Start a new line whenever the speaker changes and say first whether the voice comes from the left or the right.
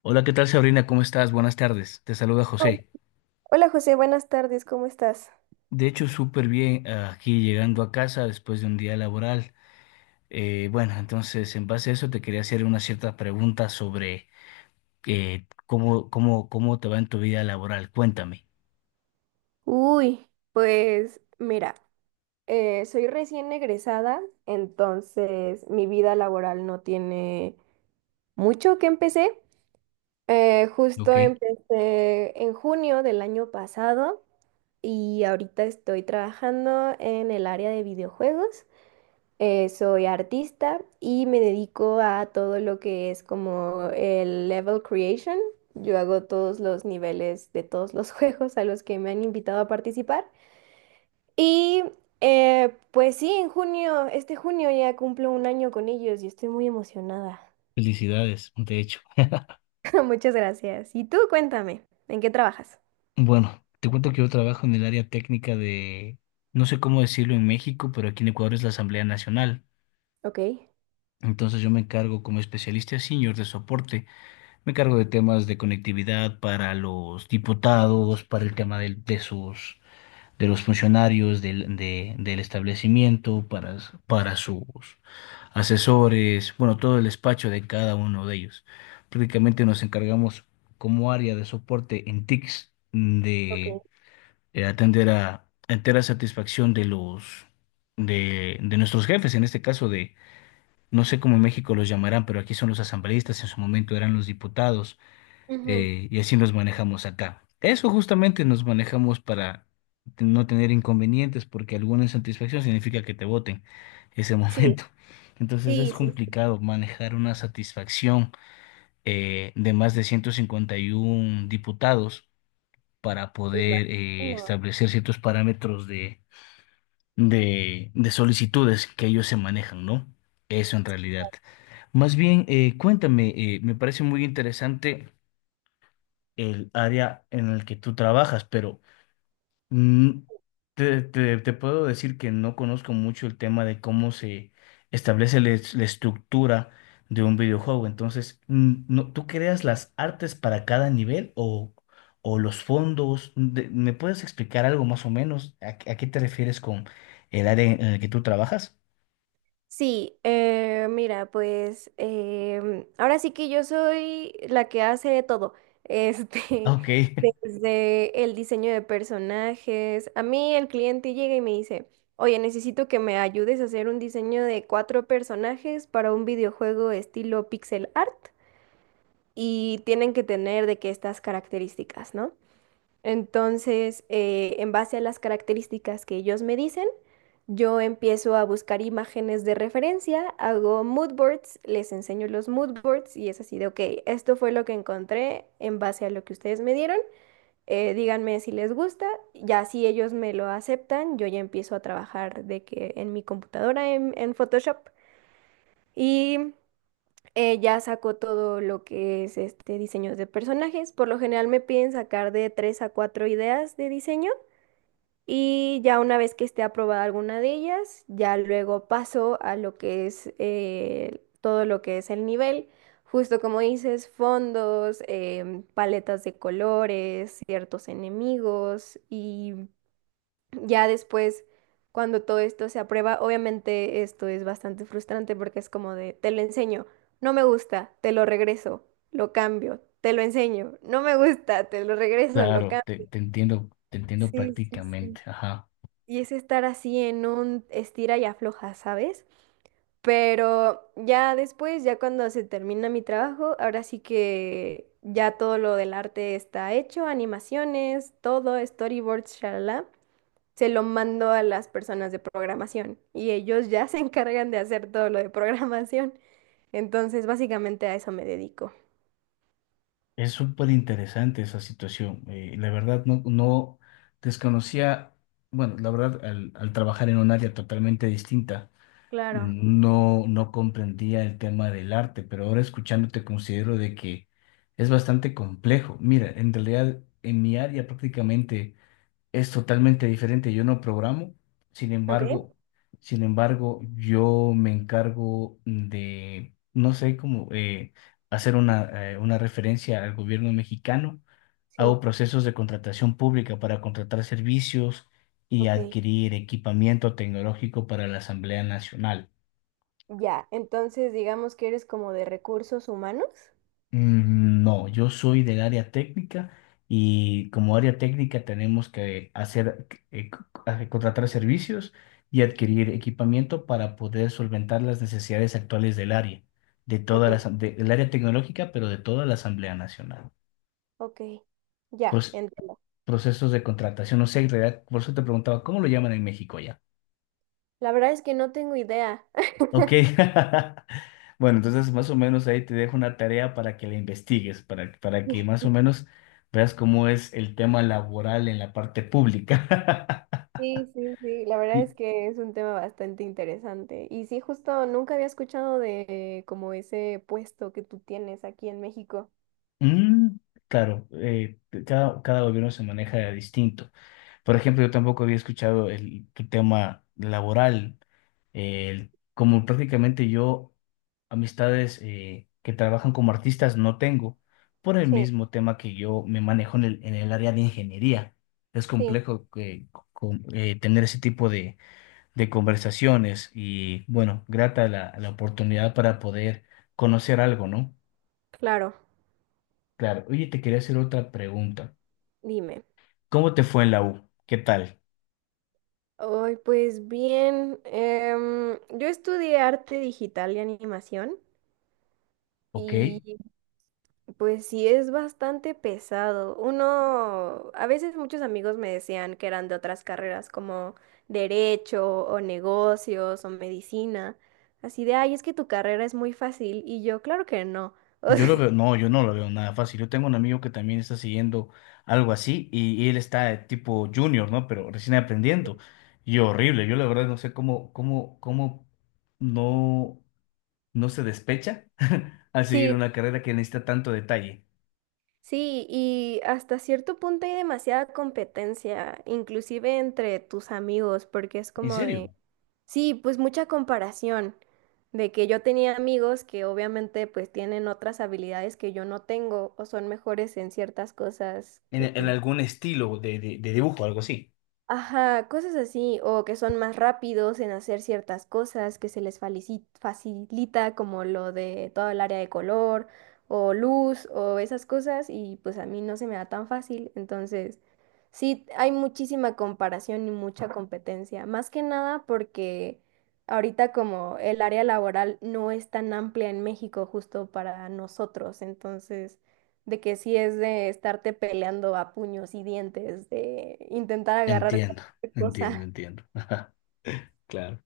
left: Hola, ¿qué tal Sabrina? ¿Cómo estás? Buenas tardes. Te saluda
right: Hola.
left: José.
right: Hola, José, buenas tardes, ¿cómo estás?
left: De hecho, súper bien aquí llegando a casa después de un día laboral. Bueno, entonces en base a eso te quería hacer una cierta pregunta sobre cómo te va en tu vida laboral. Cuéntame.
right: Uy, pues mira, soy recién egresada, entonces mi vida laboral no tiene mucho que empecé.
left: Ok.
right: Justo empecé en junio del año pasado y ahorita estoy trabajando en el área de videojuegos. Soy artista y me dedico a todo lo que es como el level creation. Yo hago todos los niveles de todos los juegos a los que me han invitado a participar. Y pues sí, en junio, este junio ya cumplo un año con ellos y estoy muy emocionada.
left: Felicidades, de hecho.
right: Muchas gracias. Y tú, cuéntame, ¿en qué trabajas?
left: Bueno, te cuento que yo trabajo en el área técnica de, no sé cómo decirlo en México, pero aquí en Ecuador es la Asamblea Nacional.
right: Ok.
left: Entonces yo me encargo como especialista senior de soporte. Me cargo de temas de conectividad para los diputados, para el tema de sus, de los funcionarios del establecimiento, para sus asesores, bueno, todo el despacho de cada uno de ellos. Prácticamente nos encargamos como área de soporte en TICS
right: Ok.
left: de atender a entera satisfacción de los de nuestros jefes, en este caso de, no sé cómo en México los llamarán, pero aquí son los asambleístas, en su momento eran los diputados,
right: Ujú.
left: y así nos manejamos acá. Eso justamente nos manejamos para no tener inconvenientes, porque alguna insatisfacción significa que te voten ese
right: Sí,
left: momento. Entonces es
right: sí, sí, sí,
left: complicado manejar una satisfacción de más de 151 diputados para
right: me
left: poder
right: imagino.
left: establecer ciertos parámetros de solicitudes que ellos se manejan, ¿no? Eso en realidad. Más bien, cuéntame, me parece muy interesante el área en el que tú trabajas, pero mm, te puedo decir que no conozco mucho el tema de cómo se establece la estructura de un videojuego. Entonces, no, ¿tú creas las artes para cada nivel o los fondos? Me puedes explicar algo más o menos? A qué te refieres con el área en el que tú trabajas?
right: Sí, mira, ahora sí que yo soy la que hace todo,
left: Ah,
right: este,
left: ok,
right: desde el diseño de personajes. A mí el cliente llega y me dice, oye, necesito que me ayudes a hacer un diseño de cuatro personajes para un videojuego estilo pixel art y tienen que tener de que estas características, ¿no? Entonces, en base a las características que ellos me dicen, yo empiezo a buscar imágenes de referencia, hago mood boards, les enseño los mood boards y es así de, ok, esto fue lo que encontré en base a lo que ustedes me dieron, díganme si les gusta, ya si ellos me lo aceptan, yo ya empiezo a trabajar de que en mi computadora, en Photoshop y ya saco todo lo que es este diseños de personajes. Por lo general me piden sacar de 3 a 4 ideas de diseño. Y ya una vez que esté aprobada alguna de ellas, ya luego paso a lo que es todo lo que es el nivel. Justo como dices, fondos, em, paletas de colores, ciertos enemigos y ya después, cuando todo esto se aprueba, obviamente esto es bastante frustrante porque es como de, te lo enseño, no me gusta, te lo regreso, lo cambio, te lo enseño, no me gusta, te lo regreso, lo
left: claro,
right: cambio.
left: te entiendo
right: Sí, sí, sí.
left: prácticamente. Ajá.
right: Y es estar así en un estira y afloja, ¿sabes? Pero ya después, ya cuando se termina mi trabajo, ahora sí que ya todo lo del arte está hecho, animaciones, todo, storyboards, shalala. Se lo mando a las personas de programación y ellos ya se encargan de hacer todo lo de programación. Entonces, básicamente a eso me dedico.
left: Es súper interesante esa situación. La verdad, no, no desconocía, bueno, la verdad, al trabajar en un área totalmente distinta,
right: Claro.
left: no, no comprendía el tema del arte, pero ahora escuchándote considero de que es bastante complejo. Mira, en realidad, en mi área prácticamente es totalmente diferente. Yo no programo, sin
right: ¿Ok?
left: embargo, sin embargo, yo me encargo de, no sé cómo, hacer una referencia al gobierno mexicano.
right: Sí.
left: Hago procesos de contratación pública para contratar servicios y
right: Ok.
left: adquirir equipamiento tecnológico para la Asamblea Nacional.
right: Ya. Entonces, digamos que eres como de recursos humanos.
left: No, yo soy del área técnica y como área técnica tenemos que hacer, contratar servicios y adquirir equipamiento para poder solventar las necesidades actuales del área, de
right: Ok.
left: toda del área tecnológica, pero de toda la Asamblea Nacional.
right: Ok, ya,
left: Pues
right: entiendo.
left: procesos de contratación, no sé, en realidad, por eso te preguntaba, ¿cómo lo llaman en México ya?
right: La verdad es que no tengo idea.
left: Ok. Bueno, entonces más o menos ahí te dejo una tarea para que la investigues, para que más o menos veas cómo es el tema laboral en la parte pública.
right: Sí, sí, sí, la verdad
left: Y,
right: es que es un tema bastante interesante. Y sí, justo nunca había escuchado de como ese puesto que tú tienes aquí en México.
left: mm, claro, cada gobierno se maneja distinto. Por ejemplo, yo tampoco había escuchado el, tu tema laboral. Como prácticamente yo amistades que trabajan como artistas no tengo, por el
right: Sí,
left: mismo tema que yo me manejo en el área de ingeniería. Es
right: sí,
left: complejo que, tener ese tipo de conversaciones y bueno, grata la oportunidad para poder conocer algo, ¿no?
right: claro,
left: Claro, oye, te quería hacer otra pregunta.
right: dime.
left: ¿Cómo te fue en la U? ¿Qué tal?
right: Ay, pues bien, em, yo estudié arte digital y animación
left: ¿Ok?
right: y pues sí, es bastante pesado. Uno, a veces muchos amigos me decían que eran de otras carreras como derecho o negocios o medicina. Así de, ay, es que tu carrera es muy fácil. Y yo, claro que no. O
left: Yo
right: sea,
left: lo veo, no, yo no lo veo nada fácil. Yo tengo un amigo que también está siguiendo algo así y él está de tipo junior, ¿no? Pero recién aprendiendo. Y horrible, yo la verdad no sé cómo no, no se despecha al seguir
right: sí,
left: una carrera que necesita tanto detalle.
right: sí, y hasta cierto punto hay demasiada competencia, inclusive entre tus amigos, porque es
left: En
right: como
left: serio,
right: de... Sí, pues mucha comparación de que yo tenía amigos que obviamente pues tienen otras habilidades que yo no tengo o son mejores en ciertas cosas que
left: en
right: pues
left: algún estilo de dibujo, algo así.
right: ajá, cosas así, o que son más rápidos en hacer ciertas cosas, que se les facilita como lo de todo el área de color o luz o esas cosas y pues a mí no se me da tan fácil, entonces sí hay muchísima comparación y mucha competencia, más que nada porque ahorita como el área laboral no es tan amplia en México justo para nosotros, entonces de que sí es de estarte peleando a puños y dientes, de intentar agarrar
left: Entiendo,
right: cualquier
left: entiendo,
right: cosa.
left: entiendo. Ajá, claro.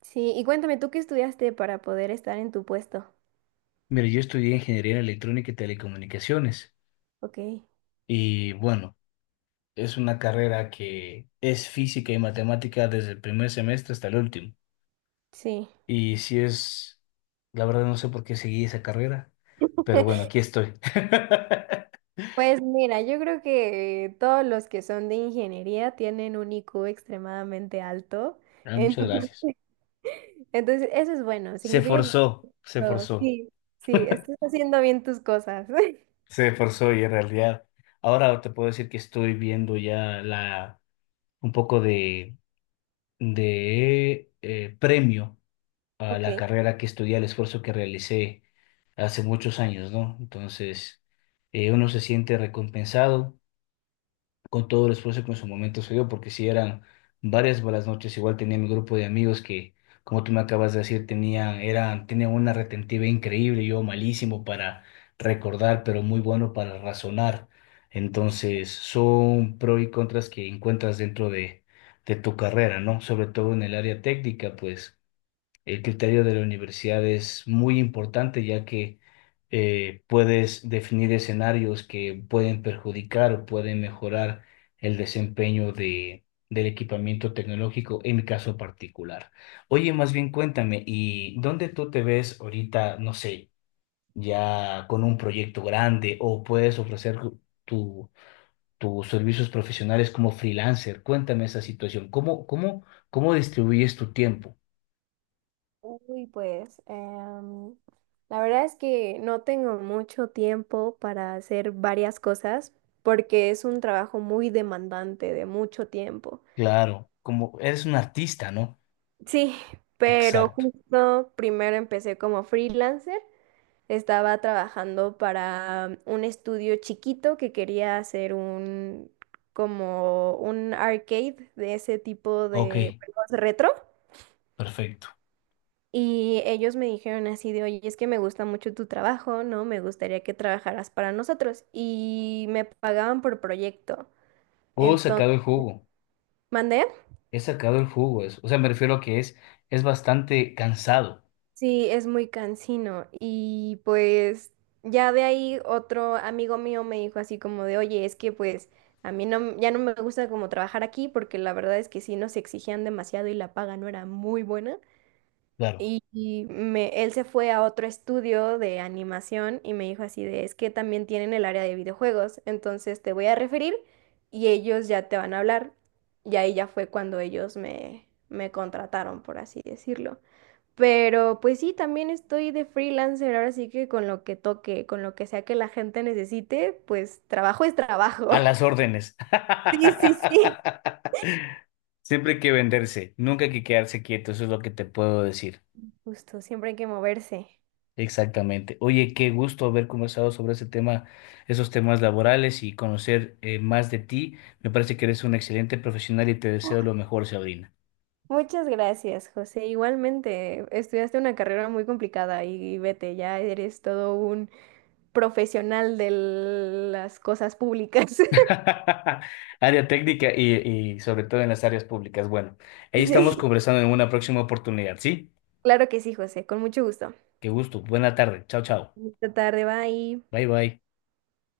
right: Sí, y cuéntame, ¿tú qué estudiaste para poder estar en tu puesto?
left: Mira, yo estudié ingeniería electrónica y telecomunicaciones
right: Ok,
left: y bueno. Es una carrera que es física y matemática desde el primer semestre hasta el último.
right: sí.
left: Y si es, la verdad no sé por qué seguí esa carrera, pero bueno, aquí estoy.
right: Pues mira, yo creo que todos los que son de ingeniería tienen un IQ extremadamente alto.
left: Ah, muchas
right: Entonces,
left: gracias.
right: entonces, eso es bueno,
left: Se
right: significa que
left: forzó, se
right: no,
left: forzó,
right: sí, sí, estás haciendo bien tus cosas.
left: se forzó y en realidad ahora te puedo decir que estoy viendo ya la un poco de, premio a
right: Ok.
left: la carrera que estudié, al esfuerzo que realicé hace muchos años, ¿no? Entonces, uno se siente recompensado con todo el esfuerzo que en su momento se dio, porque si eran varias malas noches, igual tenía mi grupo de amigos que, como tú me acabas de decir, tenían, eran, tenían una retentiva increíble, yo malísimo para recordar, pero muy bueno para razonar. Entonces, son pros y contras que encuentras dentro de tu carrera, ¿no? Sobre todo en el área técnica, pues. El criterio de la universidad es muy importante ya que puedes definir escenarios que pueden perjudicar o pueden mejorar el desempeño del equipamiento tecnológico en mi caso particular. Oye, más bien cuéntame, ¿y dónde tú te ves ahorita, no sé, ya con un proyecto grande o puedes ofrecer tu, tus servicios profesionales como freelancer? Cuéntame esa situación. Cómo distribuyes tu tiempo?
right: Uy, la verdad es que no tengo mucho tiempo para hacer varias cosas porque es un trabajo muy demandante de mucho tiempo.
left: Claro, como eres un artista, ¿no?
right: Sí, pero
left: Exacto.
right: justo primero empecé como freelancer. Estaba trabajando para un estudio chiquito que quería hacer un como un arcade de ese tipo
left: Ok,
right: de juegos retro.
left: perfecto.
right: Y ellos me dijeron así de, oye, es que me gusta mucho tu trabajo, ¿no? Me gustaría que trabajaras para nosotros. Y me pagaban por proyecto.
left: He
right: Entonces,
left: sacado el jugo.
right: ¿mandé?
left: He sacado el jugo. O sea, me refiero a que es bastante cansado.
right: Sí, es muy cansino. Y pues ya de ahí otro amigo mío me dijo así como de, oye, es que pues a mí no, ya no me gusta como trabajar aquí porque la verdad es que sí nos exigían demasiado y la paga no era muy buena.
left: Claro.
right: Y me, él se fue a otro estudio de animación y me dijo así de, es que también tienen el área de videojuegos, entonces te voy a referir y ellos ya te van a hablar. Y ahí ya fue cuando ellos me contrataron, por así decirlo. Pero pues sí, también estoy de freelancer, ahora sí que con lo que toque, con lo que sea que la gente necesite, pues trabajo es trabajo.
left: A las órdenes.
right: Sí, sí, sí.
left: Siempre hay que venderse, nunca hay que quedarse quieto, eso es lo que te puedo decir.
right: Justo, siempre hay que moverse.
left: Exactamente. Oye, qué gusto haber conversado sobre ese tema, esos temas laborales y conocer más de ti. Me parece que eres un excelente profesional y te deseo lo mejor, Sabrina.
right: Muchas gracias, José. Igualmente, estudiaste una carrera muy complicada y vete, ya eres todo un profesional de las cosas públicas.
left: Área técnica y sobre todo en las áreas públicas. Bueno, ahí estamos
right: Sí.
left: conversando en una próxima oportunidad, ¿sí?
right: Claro que sí, José, con mucho gusto.
left: Qué gusto. Buena tarde. Chao, chao.
right: Esta tarde, bye.
left: Bye, bye.